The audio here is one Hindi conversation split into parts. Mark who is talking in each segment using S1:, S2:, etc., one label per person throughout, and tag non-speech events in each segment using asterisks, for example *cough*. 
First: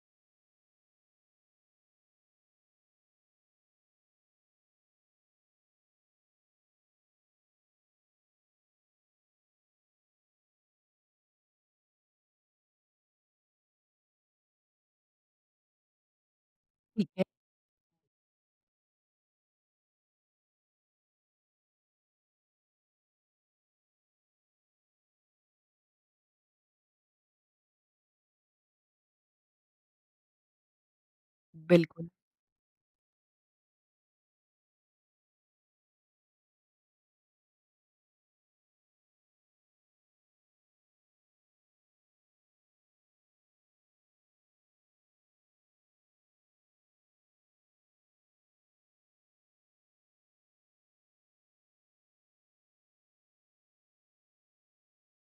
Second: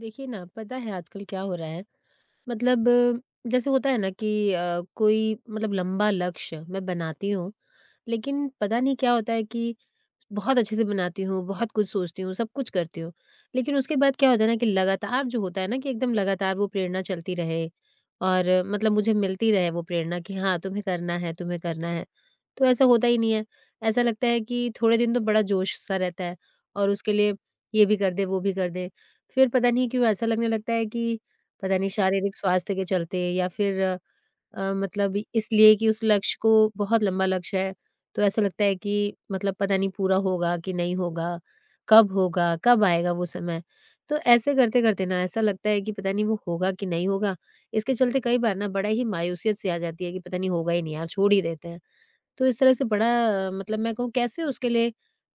S1: देखिए ना, पता है आजकल क्या हो रहा है, मतलब जैसे होता है ना कि कोई मतलब लंबा लक्ष्य मैं बनाती हूँ, लेकिन पता नहीं क्या होता है कि बहुत अच्छे से बनाती हूँ, बहुत कुछ सोचती हूँ, सब कुछ करती हूँ। लेकिन उसके बाद क्या होता है ना कि लगातार जो होता है ना कि एकदम लगातार वो प्रेरणा चलती रहे और मतलब मुझे मिलती रहे वो प्रेरणा कि हाँ, तुम्हें करना है, तुम्हें करना है। तो ऐसा होता ही नहीं है। ऐसा लगता है कि थोड़े दिन तो बड़ा जोश-सा रहता है और उसके लिए ये भी कर दे, वो भी कर दे। फिर पता नहीं क्यों ऐसा लगने लगता है कि पता नहीं
S2: बिल्कुल,
S1: शारीरिक स्वास्थ्य के चलते या फिर मतलब इसलिए कि उस लक्ष्य को, बहुत लंबा लक्ष्य है, तो ऐसा लगता है कि मतलब पता नहीं पूरा होगा कि नहीं होगा, कब होगा, कब आएगा वो समय। तो ऐसे करते-करते ना ऐसा लगता है कि पता नहीं वो होगा कि नहीं होगा, इसके चलते कई बार ना बड़ा ही मायूसियत सी आ जाती है कि पता नहीं होगा ही नहीं यार, छोड़ ही देते हैं। तो इस तरह से बड़ा मतलब मैं कहूँ कैसे उसके लिए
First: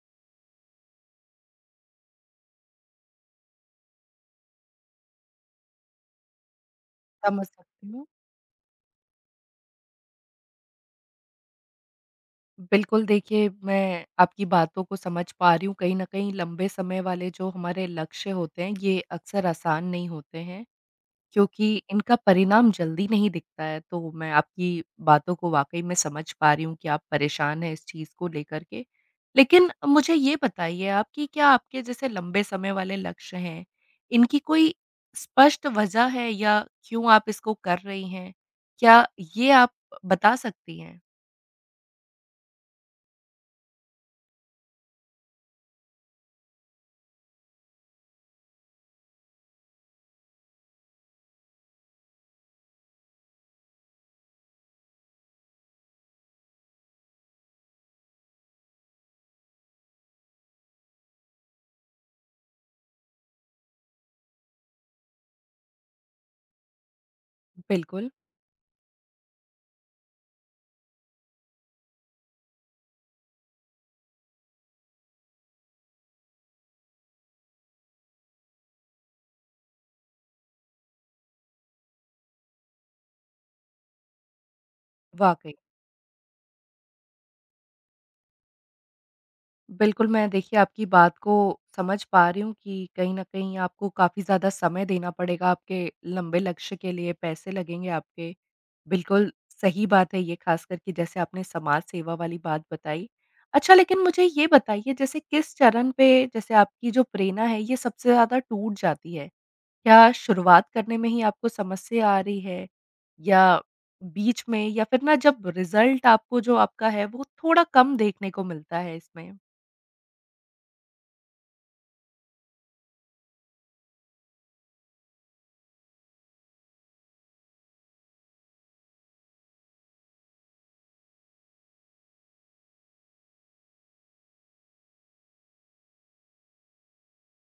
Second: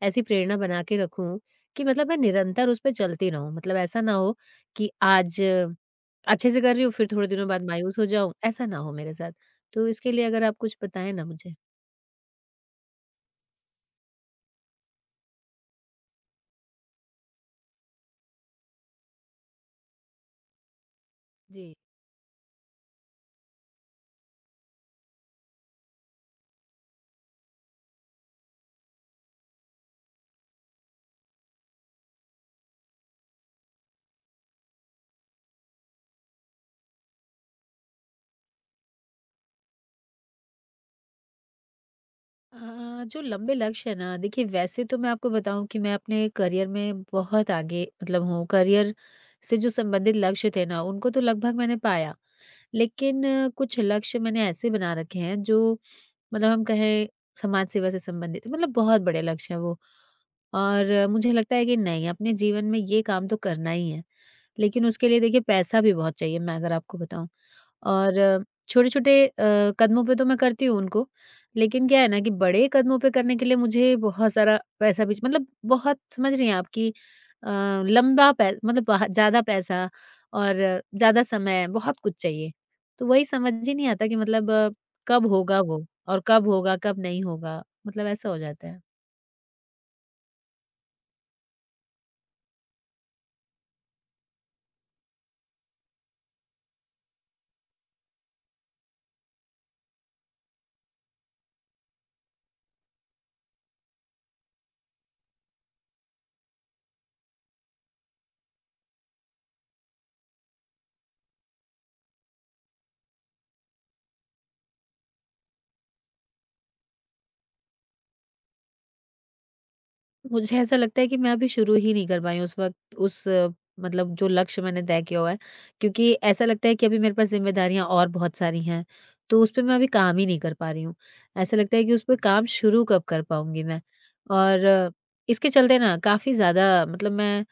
S1: ऐसी प्रेरणा बना के रखूं कि मतलब मैं निरंतर उस पे चलती रहूं, मतलब ऐसा ना हो कि आज अच्छे से कर रही हूँ, फिर थोड़े
S2: समझ
S1: दिनों बाद
S2: सकती
S1: मायूस हो
S2: हूँ।
S1: जाऊं, ऐसा ना हो मेरे साथ। तो इसके लिए अगर आप कुछ बताएं ना मुझे।
S2: बिल्कुल देखिए, मैं आपकी बातों को समझ पा रही हूँ, कहीं न कहीं लंबे समय वाले जो हमारे लक्ष्य होते हैं, ये अक्सर आसान नहीं होते हैं, क्योंकि
S1: जी।
S2: इनका परिणाम जल्दी नहीं दिखता है। तो मैं आपकी बातों को वाक़ई में समझ पा रही हूँ कि आप परेशान हैं इस चीज़ को लेकर के। लेकिन मुझे ये बताइए आप कि क्या आपके जैसे लंबे समय वाले लक्ष्य हैं, इनकी कोई स्पष्ट वजह है या क्यों आप इसको कर रही हैं? क्या ये आप बता सकती हैं?
S1: अ, जो लंबे लक्ष्य है ना, देखिए वैसे तो मैं आपको बताऊं कि मैं अपने करियर में बहुत आगे मतलब हूँ, करियर से जो संबंधित लक्ष्य थे ना उनको तो लगभग मैंने पाया। लेकिन कुछ लक्ष्य मैंने ऐसे बना रखे हैं जो, मतलब हम कहें, समाज सेवा से संबंधित, मतलब बहुत बड़े लक्ष्य हैं वो। और मुझे लगता है कि नहीं, अपने जीवन में ये काम तो करना ही है। लेकिन उसके लिए देखिए पैसा भी बहुत चाहिए, मैं अगर आपको बताऊँ।
S2: बिल्कुल,
S1: और छोटे-छोटे कदमों पे तो मैं करती हूँ उनको, लेकिन क्या है ना कि बड़े कदमों पे करने के लिए मुझे बहुत सारा पैसा भी मतलब बहुत, समझ रही हैं आप कि अ, लंबा पै मतलब बाह ज़्यादा पैसा और ज़्यादा समय बहुत कुछ चाहिए। तो वही समझ ही नहीं आता कि मतलब कब
S2: वाक़ई।
S1: होगा वो और कब होगा, कब नहीं होगा, मतलब ऐसा हो जाता है।
S2: बिल्कुल, मैं देखिए आपकी बात को समझ पा रही हूँ कि कहीं न कहीं आपको काफ़ी ज़्यादा समय देना पड़ेगा आपके लंबे लक्ष्य के लिए, पैसे लगेंगे आपके। बिल्कुल सही बात है ये, ख़ासकर कि जैसे आपने समाज सेवा वाली बात बताई। अच्छा, लेकिन मुझे ये बताइए, जैसे किस चरण पे, जैसे आपकी जो प्रेरणा है, ये सबसे ज़्यादा टूट जाती है? क्या शुरुआत करने में ही आपको समस्या आ रही है? या बीच में या फिर ना, जब रिज़ल्ट आपको जो आपका है वो थोड़ा कम देखने को मिलता है इसमें?
S1: मुझे ऐसा लगता है कि मैं अभी शुरू ही नहीं कर पाई हूँ उस वक़्त, उस मतलब जो लक्ष्य मैंने तय किया हुआ है, क्योंकि ऐसा लगता है कि अभी मेरे पास ज़िम्मेदारियाँ और बहुत सारी हैं, तो उस पे मैं अभी काम ही नहीं कर पा रही हूँ। ऐसा लगता है कि उस पे काम शुरू कब कर पाऊँगी मैं? और इसके चलते ना काफ़ी ज़्यादा मतलब मैं,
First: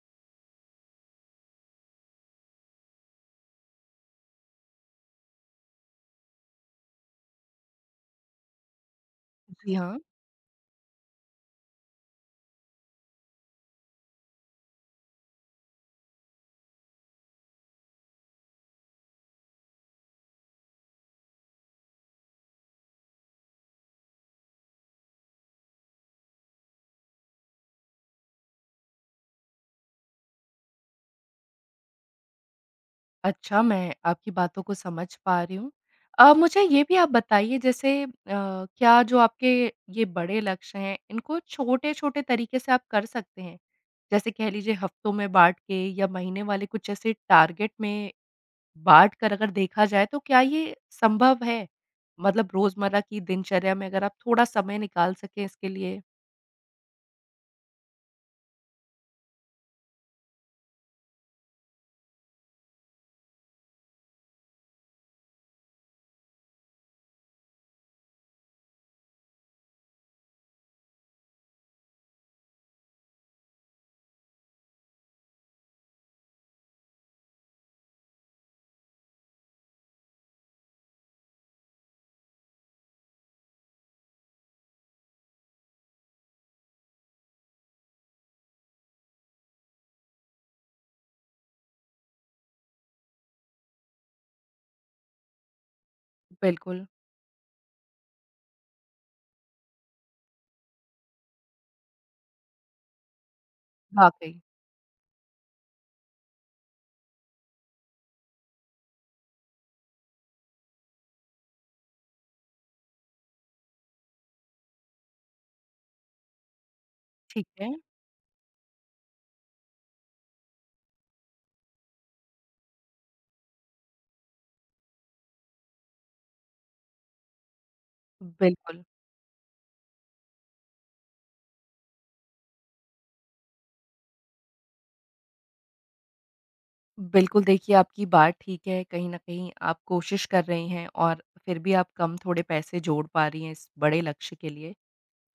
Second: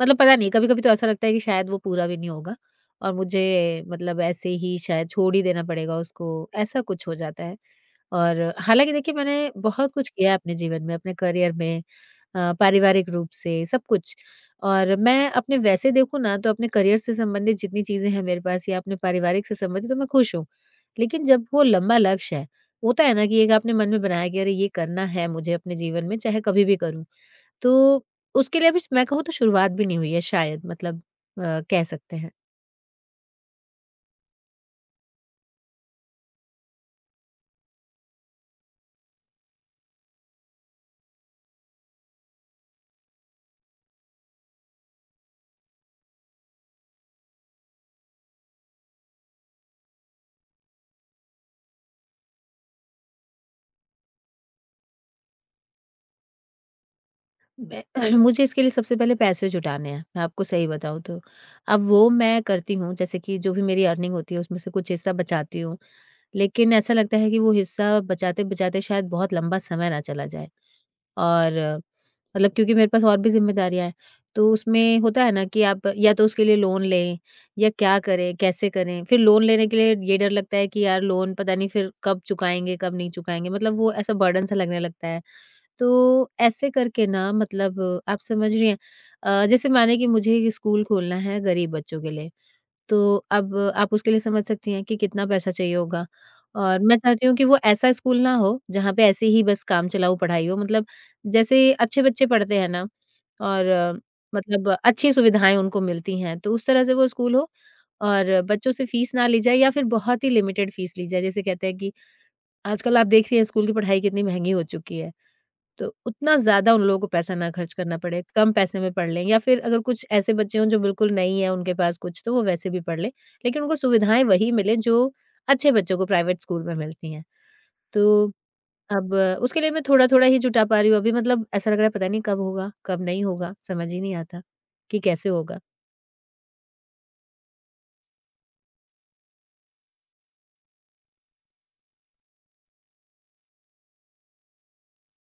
S1: मतलब पता नहीं कभी-कभी तो ऐसा लगता है कि शायद वो पूरा भी नहीं होगा और मुझे मतलब ऐसे ही शायद छोड़ ही देना पड़ेगा उसको, ऐसा कुछ हो जाता है। और हालाँकि देखिए मैंने
S2: जी,
S1: बहुत
S2: हाँ।
S1: कुछ किया है अपने जीवन में, अपने करियर में, पारिवारिक रूप से, सब कुछ। और मैं अपने वैसे देखूँ ना तो अपने करियर से संबंधित जितनी चीज़ें हैं मेरे पास या अपने पारिवारिक से संबंधित, तो मैं खुश हूँ। लेकिन जब वो लंबा लक्ष्य है, होता है ना कि एक आपने मन में बनाया कि अरे ये करना है मुझे अपने जीवन में, चाहे कभी भी करूँ। तो उसके लिए अभी मैं कहूँ तो शुरुआत भी नहीं हुई है शायद, मतलब कह सकते हैं।
S2: अच्छा, मैं आपकी बातों को समझ पा रही हूँ। मुझे ये भी आप बताइए, जैसे क्या जो आपके ये बड़े लक्ष्य हैं, इनको छोटे-छोटे तरीके से आप कर सकते हैं? जैसे कह लीजिए, हफ्तों में बाँट के या महीने वाले कुछ ऐसे टारगेट में बाँट कर अगर देखा जाए, तो क्या ये संभव है? मतलब रोज़मर्रा की दिनचर्या में अगर आप थोड़ा समय निकाल सकें इसके लिए?
S1: मैं *clears throat* मुझे इसके लिए सबसे पहले पैसे जुटाने हैं, मैं आपको सही बताऊँ तो। अब वो मैं करती हूँ, जैसे कि जो भी मेरी अर्निंग होती है उसमें से कुछ हिस्सा बचाती हूँ, लेकिन ऐसा लगता है कि वो हिस्सा बचाते-बचाते शायद बहुत लंबा समय ना चला जाए। और मतलब क्योंकि मेरे पास और भी ज़िम्मेदारियाँ हैं, तो उसमें होता है ना कि आप या तो उसके लिए लोन लें या क्या करें, कैसे करें? फिर लोन लेने के लिए ये डर लगता है कि यार लोन पता नहीं फिर कब चुकाएँगे, कब नहीं चुकाएँगे, मतलब वो ऐसा बर्डन सा लगने लगता है। तो ऐसे करके ना मतलब आप समझ रही हैं, जैसे माने कि मुझे एक स्कूल खोलना है गरीब बच्चों के लिए। तो अब आप उसके लिए समझ सकती हैं कि कितना पैसा चाहिए होगा। और
S2: बिल्कुल।
S1: मैं चाहती हूँ कि वो ऐसा स्कूल ना हो जहाँ पे ऐसे ही बस काम चलाऊ पढ़ाई हो, मतलब जैसे अच्छे बच्चे पढ़ते हैं ना, और
S2: वाक़ई,
S1: मतलब अच्छी सुविधाएँ उनको मिलती हैं, तो उस तरह से वो स्कूल हो। और बच्चों से फ़ीस ना ली जाए या फिर बहुत ही लिमिटेड फ़ीस ली जाए। जैसे कहते हैं कि आजकल आप देख रही हैं स्कूल की पढ़ाई कितनी महँगी हो चुकी है। तो उतना ज़्यादा उन लोगों को पैसा
S2: ठीक
S1: ना खर्च
S2: है।
S1: करना पड़े, कम पैसे में पढ़ लें, या फिर अगर कुछ ऐसे बच्चे हों जो बिल्कुल नहीं है उनके पास कुछ, तो वो वैसे भी पढ़ लें। लेकिन उनको सुविधाएँ वही मिलें जो अच्छे बच्चों को प्राइवेट स्कूल में मिलती हैं। तो
S2: बिल्कुल।
S1: अब उसके लिए मैं थोड़ा-थोड़ा ही जुटा पा रही हूँ अभी, मतलब ऐसा लग रहा है पता नहीं कब होगा, कब नहीं होगा, समझ ही नहीं आता कि कैसे होगा।
S2: बिल्कुल, देखिए आपकी बात ठीक है, कहीं न कहीं आप कोशिश कर रही हैं और फिर भी आप कम थोड़े पैसे जोड़ पा रही हैं इस बड़े लक्ष्य के लिए।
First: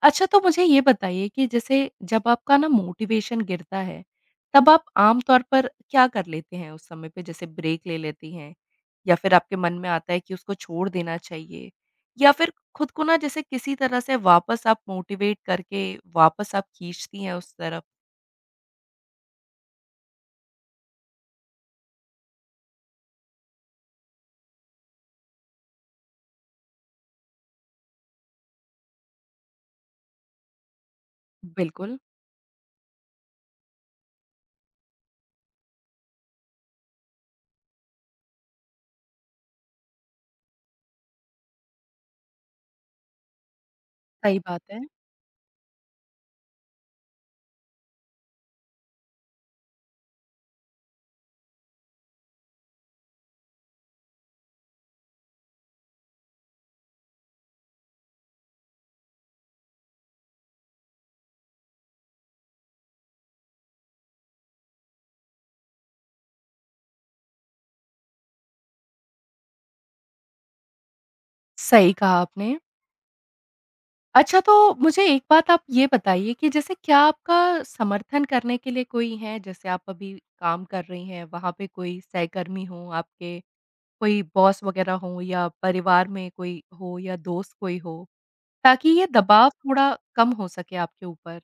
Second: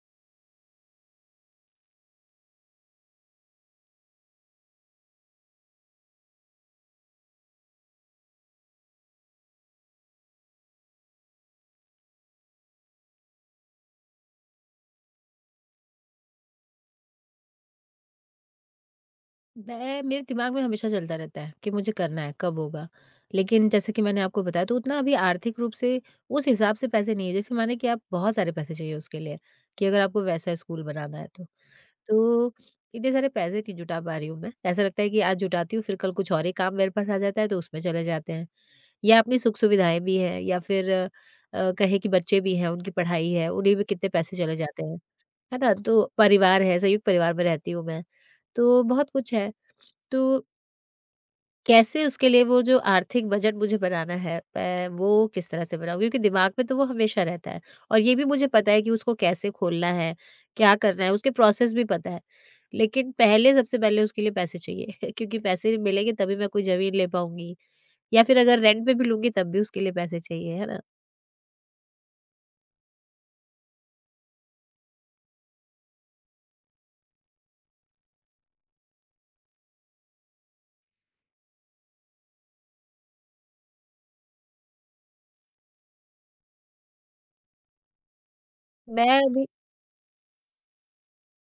S2: अच्छा, तो मुझे ये बताइए कि जैसे जब आपका ना मोटिवेशन गिरता है, तब आप आम तौर पर क्या कर लेते हैं उस समय पे? जैसे ब्रेक ले लेती हैं, या फिर आपके मन में आता है कि उसको छोड़ देना चाहिए, या फिर खुद को ना जैसे किसी तरह से वापस आप मोटिवेट करके वापस आप खींचती हैं उस तरफ?
S1: मैं मेरे दिमाग में हमेशा चलता रहता है कि मुझे करना है, कब होगा? लेकिन जैसे कि मैंने आपको बताया, तो उतना अभी आर्थिक रूप से उस हिसाब से पैसे नहीं है, जैसे माने कि आप बहुत सारे पैसे चाहिए उसके लिए, कि अगर आपको वैसा स्कूल बनाना है तो।
S2: बिल्कुल,
S1: तो इतने सारे पैसे नहीं जुटा पा रही हूँ मैं, ऐसा लगता है कि आज जुटाती हूँ, फिर कल कुछ और ही काम मेरे पास आ जाता है तो उसमें चले जाते हैं। या अपनी सुख-सुविधाएँ भी हैं, या फिर कहें कि बच्चे भी हैं, उनकी पढ़ाई है, उन्हीं में कितने पैसे
S2: सही
S1: चले
S2: बात है।
S1: जाते हैं, है ना? तो परिवार है, संयुक्त परिवार में रहती हूँ मैं, तो बहुत कुछ है। तो कैसे उसके लिए वो जो आर्थिक बजट मुझे बनाना है, मैं वो किस तरह से बनाऊँ? क्योंकि दिमाग में तो वो हमेशा रहता है, और ये भी मुझे पता है कि उसको कैसे खोलना है, क्या करना है, उसके प्रोसेस भी पता है। लेकिन पहले सबसे पहले उसके लिए पैसे चाहिए, *laughs* क्योंकि पैसे मिलेंगे तभी मैं कोई ज़मीन ले पाऊँगी, या फिर अगर रेंट पे भी लूँगी तब भी उसके लिए पैसे चाहिए, है ना?
S2: सही कहा आपने। अच्छा, तो मुझे एक बात आप ये बताइए कि जैसे, क्या आपका समर्थन करने के लिए कोई है? जैसे आप अभी काम कर रही हैं, वहाँ पे कोई सहकर्मी हो आपके, कोई बॉस वग़ैरह हो, या परिवार में कोई हो या दोस्त कोई हो, ताकि ये
S1: मैं
S2: दबाव थोड़ा कम हो सके आपके ऊपर?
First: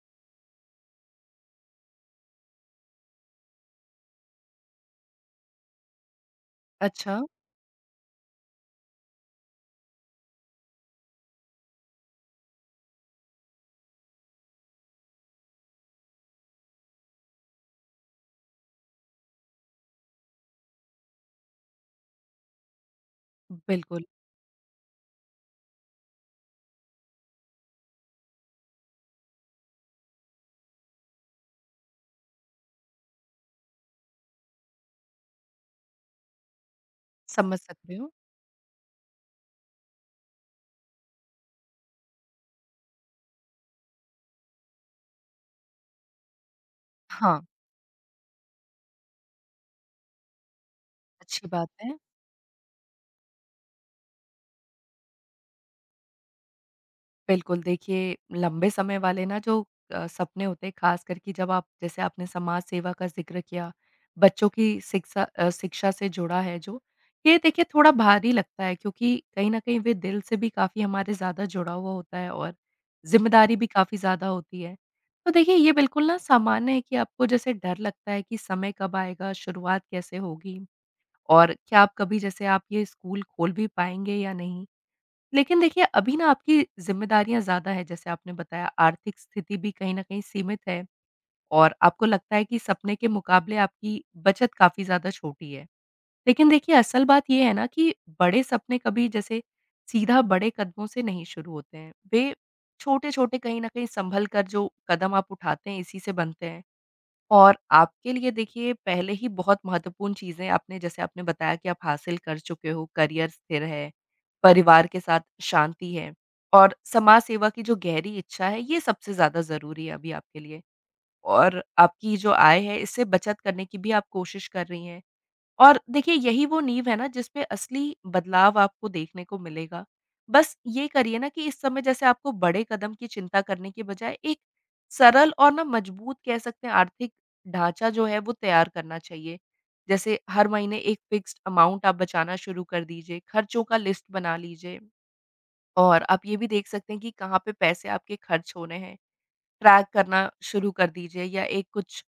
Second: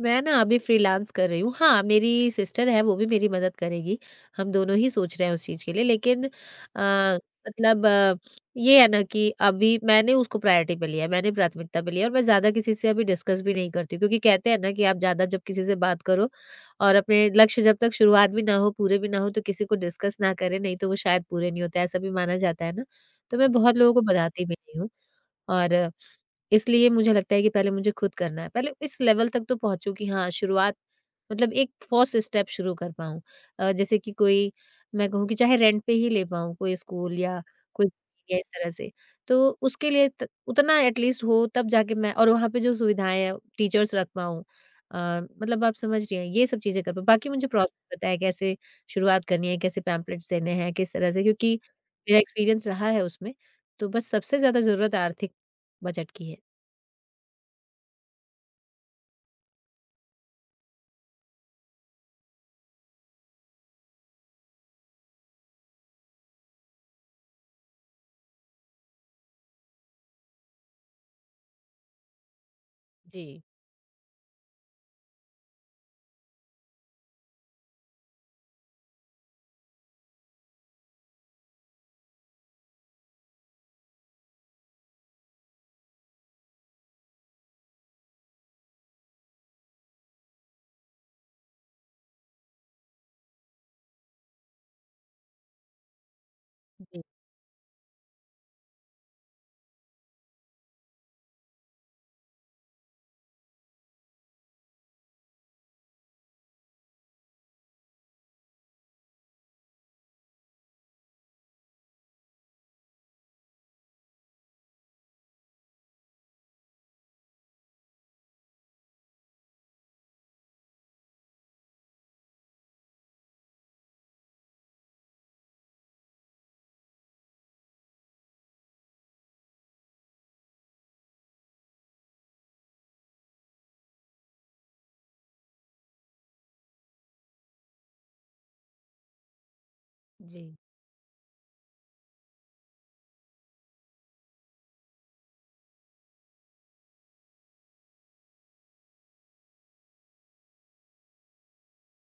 S1: मैं ना अभी फ्रीलांस कर रही हूँ। हाँ, मेरी सिस्टर है, वो भी मेरी मदद करेगी। हम दोनों ही सोच रहे हैं उस चीज़ के लिए, लेकिन
S2: अच्छा,
S1: मतलब ये है ना कि अभी मैंने उसको प्रायोरिटी पे लिया है, मैंने प्राथमिकता पे लिया है, और मैं ज़्यादा किसी से अभी डिस्कस भी नहीं करती हूँ, क्योंकि कहते हैं ना कि आप ज़्यादा जब किसी से बात करो और अपने लक्ष्य जब तक शुरुआत भी ना हो, पूरे भी ना हो, तो किसी को डिस्कस ना करें, नहीं तो वो शायद पूरे नहीं होते, ऐसा भी माना जाता है ना। तो मैं बहुत लोगों को
S2: बिल्कुल,
S1: बताती भी नहीं हूँ, और इसलिए मुझे लगता है कि पहले मुझे खुद करना है। पहले इस लेवल तक तो पहुँचूँ कि हाँ, शुरुआत, मतलब एक फर्स्ट स्टेप शुरू कर पाऊँ। जैसे कि कोई, मैं कहूँ कि चाहे रेंट पे ही ले पाऊँ, कोई स्कूल या
S2: समझ
S1: कोई *laughs*
S2: सकती हूँ।
S1: या इस तरह से। तो उसके लिए त उतना एटलीस्ट हो, तब जाके मैं और वहाँ पे जो सुविधाएँ हैं, टीचर्स रख पाऊँ। अ, मतलब आप समझ रही हैं, ये सब चीज़ें कर पाऊँ। बाकी
S2: हाँ,
S1: मुझे प्रोसेस पता है कैसे शुरुआत करनी है, कैसे पैम्पलेट्स देने हैं, किस तरह से,
S2: अच्छी
S1: क्योंकि
S2: बात है।
S1: मेरा एक्सपीरियंस रहा है उसमें। तो बस सबसे ज़्यादा ज़रूरत आर्थिक बजट की है।
S2: बिल्कुल, देखिए लंबे समय वाले ना जो सपने होते हैं, ख़ासकर कि जब आप, जैसे आपने समाज सेवा का ज़िक्र किया, बच्चों की शिक्षा, शिक्षा से जुड़ा है जो, ये देखिए थोड़ा भारी लगता है, क्योंकि कहीं न कहीं वे दिल से भी काफ़ी हमारे ज़्यादा जुड़ा हुआ होता है और
S1: जी,
S2: ज़िम्मेदारी भी काफ़ी ज़्यादा होती है। तो देखिए ये बिल्कुल ना सामान्य है कि आपको जैसे डर लगता है कि समय कब आएगा, शुरुआत कैसे होगी, और क्या आप कभी, जैसे आप ये स्कूल खोल भी पाएँगे या नहीं? लेकिन देखिए अभी ना आपकी ज़िम्मेदारियाँ ज़्यादा है, जैसे आपने बताया, आर्थिक स्थिति भी कहीं न कहीं सीमित है और आपको लगता है कि सपने के मुकाबले आपकी बचत काफ़ी ज़्यादा छोटी है। लेकिन देखिए
S1: जी,
S2: असल बात ये है ना कि बड़े सपने कभी जैसे सीधा बड़े कदमों से नहीं शुरू होते हैं। वे छोटे-छोटे, कहीं न कहीं संभल कर, जो कदम आप उठाते हैं, इसी से बनते हैं। और आपके लिए देखिए, पहले ही बहुत महत्वपूर्ण चीज़ें आपने, जैसे आपने बताया कि आप हासिल कर चुके हो, करियर स्थिर है, परिवार के साथ शांति है और समाज सेवा की जो गहरी इच्छा है, ये सबसे ज़्यादा ज़रूरी है अभी आपके लिए। और आपकी जो आय है, इससे बचत करने की भी आप कोशिश कर रही हैं। और देखिए, यही वो नींव है ना जिस पे असली बदलाव आपको देखने को मिलेगा। बस ये करिए ना कि इस समय, जैसे आपको बड़े कदम की चिंता करने के बजाय, एक सरल और ना मजबूत कह सकते हैं आर्थिक ढाँचा जो है, वो तैयार करना चाहिए। जैसे
S1: जी,
S2: हर महीने एक फ़िक्स्ड अमाउंट आप बचाना शुरू कर दीजिए, खर्चों का लिस्ट बना लीजिए, और आप ये भी देख सकते हैं कि कहाँ पे पैसे आपके खर्च हो रहे हैं। ट्रैक करना शुरू कर दीजिए, या एक कुछ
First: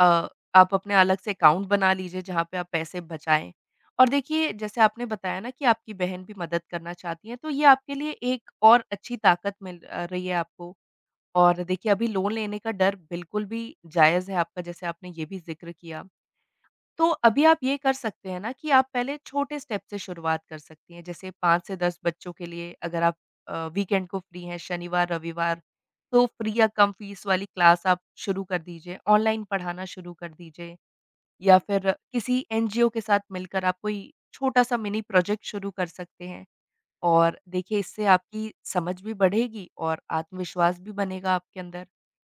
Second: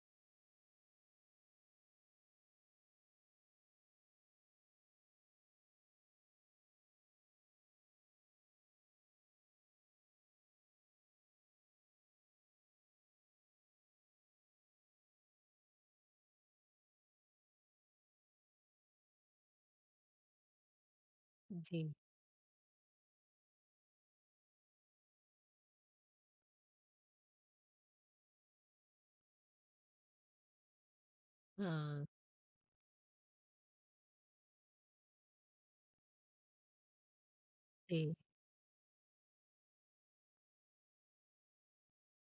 S2: अ, आप अपने अलग से अकाउंट बना लीजिए जहाँ पे आप पैसे बचाएँ। और देखिए, जैसे आपने बताया ना कि आपकी बहन भी मदद करना चाहती हैं, तो ये आपके लिए एक और अच्छी ताकत मिल रही है आपको। और देखिए, अभी लोन लेने का डर बिल्कुल भी जायज़ है आपका, जैसे आपने ये भी ज़िक्र किया। तो अभी आप ये कर सकते हैं ना कि आप पहले छोटे स्टेप से शुरुआत कर सकती हैं। जैसे 5 से
S1: जी।
S2: 10 बच्चों के लिए, अगर आप वीकेंड को फ्री हैं, शनिवार-रविवार, तो फ्री या कम फीस वाली क्लास आप शुरू कर दीजिए, ऑनलाइन पढ़ाना शुरू कर दीजिए। या फिर
S1: हाँ,
S2: किसी एनजीओ के साथ मिलकर आप कोई छोटा-सा मिनी प्रोजेक्ट शुरू कर सकते हैं। और देखिए, इससे
S1: जी,
S2: आपकी समझ भी बढ़ेगी और आत्मविश्वास भी बनेगा आपके अंदर।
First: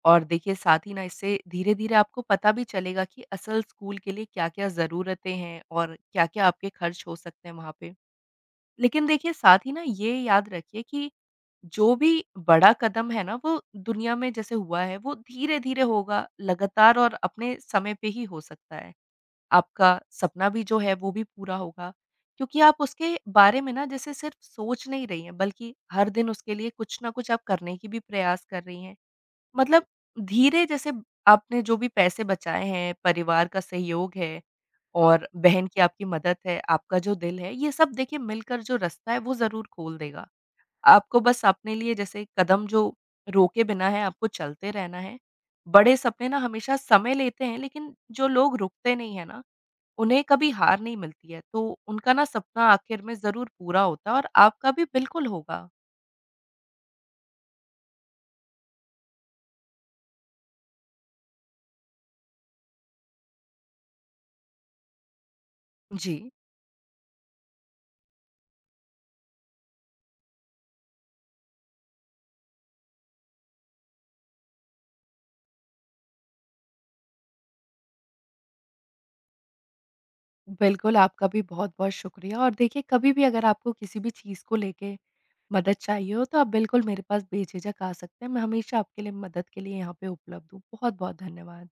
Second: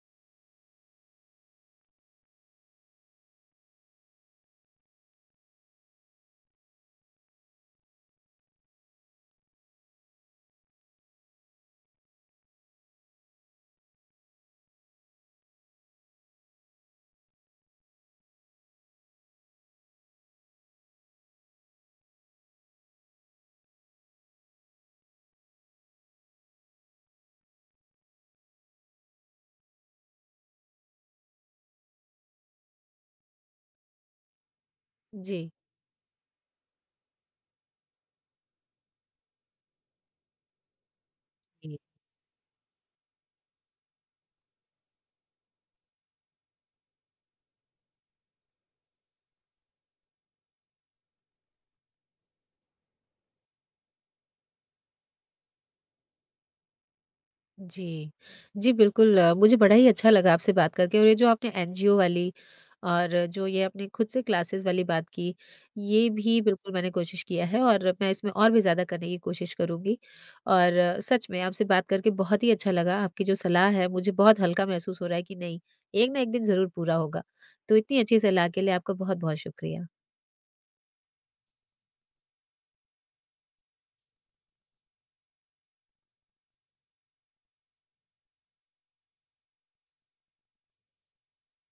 S2: और देखिए साथ ही ना, इससे धीरे-धीरे आपको पता भी चलेगा कि असल स्कूल के लिए क्या-क्या ज़रूरतें हैं और क्या-क्या आपके खर्च हो सकते हैं वहाँ पे। लेकिन देखिए साथ ही ना, ये याद रखिए कि जो भी बड़ा कदम है ना, वो दुनिया में जैसे हुआ है, वो धीरे-धीरे होगा, लगातार और अपने समय पे ही हो सकता है। आपका सपना भी जो है, वो भी पूरा होगा, क्योंकि आप उसके बारे में ना जैसे सिर्फ सोच नहीं रही हैं, बल्कि हर दिन उसके लिए कुछ ना कुछ आप करने की भी प्रयास कर रही हैं। मतलब धीरे, जैसे आपने जो भी पैसे बचाए हैं, परिवार का सहयोग है और
S1: जी,
S2: बहन की आपकी मदद है, आपका जो दिल है, ये सब देखिए मिलकर जो रास्ता है, वो ज़रूर खोल देगा। आपको बस अपने
S1: जी,
S2: लिए, जैसे कदम जो रोके बिना है, आपको चलते रहना है। बड़े सपने ना हमेशा समय लेते हैं, लेकिन जो लोग रुकते नहीं है ना, उन्हें कभी हार नहीं मिलती है, तो उनका ना सपना आखिर में ज़रूर पूरा होता है और आपका भी बिल्कुल होगा।
S1: जी। जी, बिल्कुल। मुझे बड़ा ही अच्छा लगा आपसे बात करके, और ये जो आपने एनजीओ वाली और जो ये आपने खुद से क्लासेस वाली बात की, ये
S2: जी,
S1: भी बिल्कुल मैंने कोशिश किया है, और मैं इसमें और भी ज़्यादा करने की कोशिश करूँगी। और सच में आपसे बात करके बहुत ही अच्छा लगा। आपकी जो सलाह है, मुझे बहुत हल्का महसूस हो रहा है कि नहीं, एक ना एक दिन ज़रूर पूरा होगा। तो इतनी अच्छी सलाह के लिए आपका बहुत-बहुत शुक्रिया।
S2: बिल्कुल, आपका भी बहुत-बहुत शुक्रिया, और देखिए कभी भी अगर आपको किसी भी चीज़ को लेके मदद चाहिए हो, तो आप बिल्कुल मेरे पास बेझिझक आ सकते हैं। मैं हमेशा आपके लिए मदद के लिए यहाँ पे उपलब्ध हूँ। बहुत-बहुत धन्यवाद।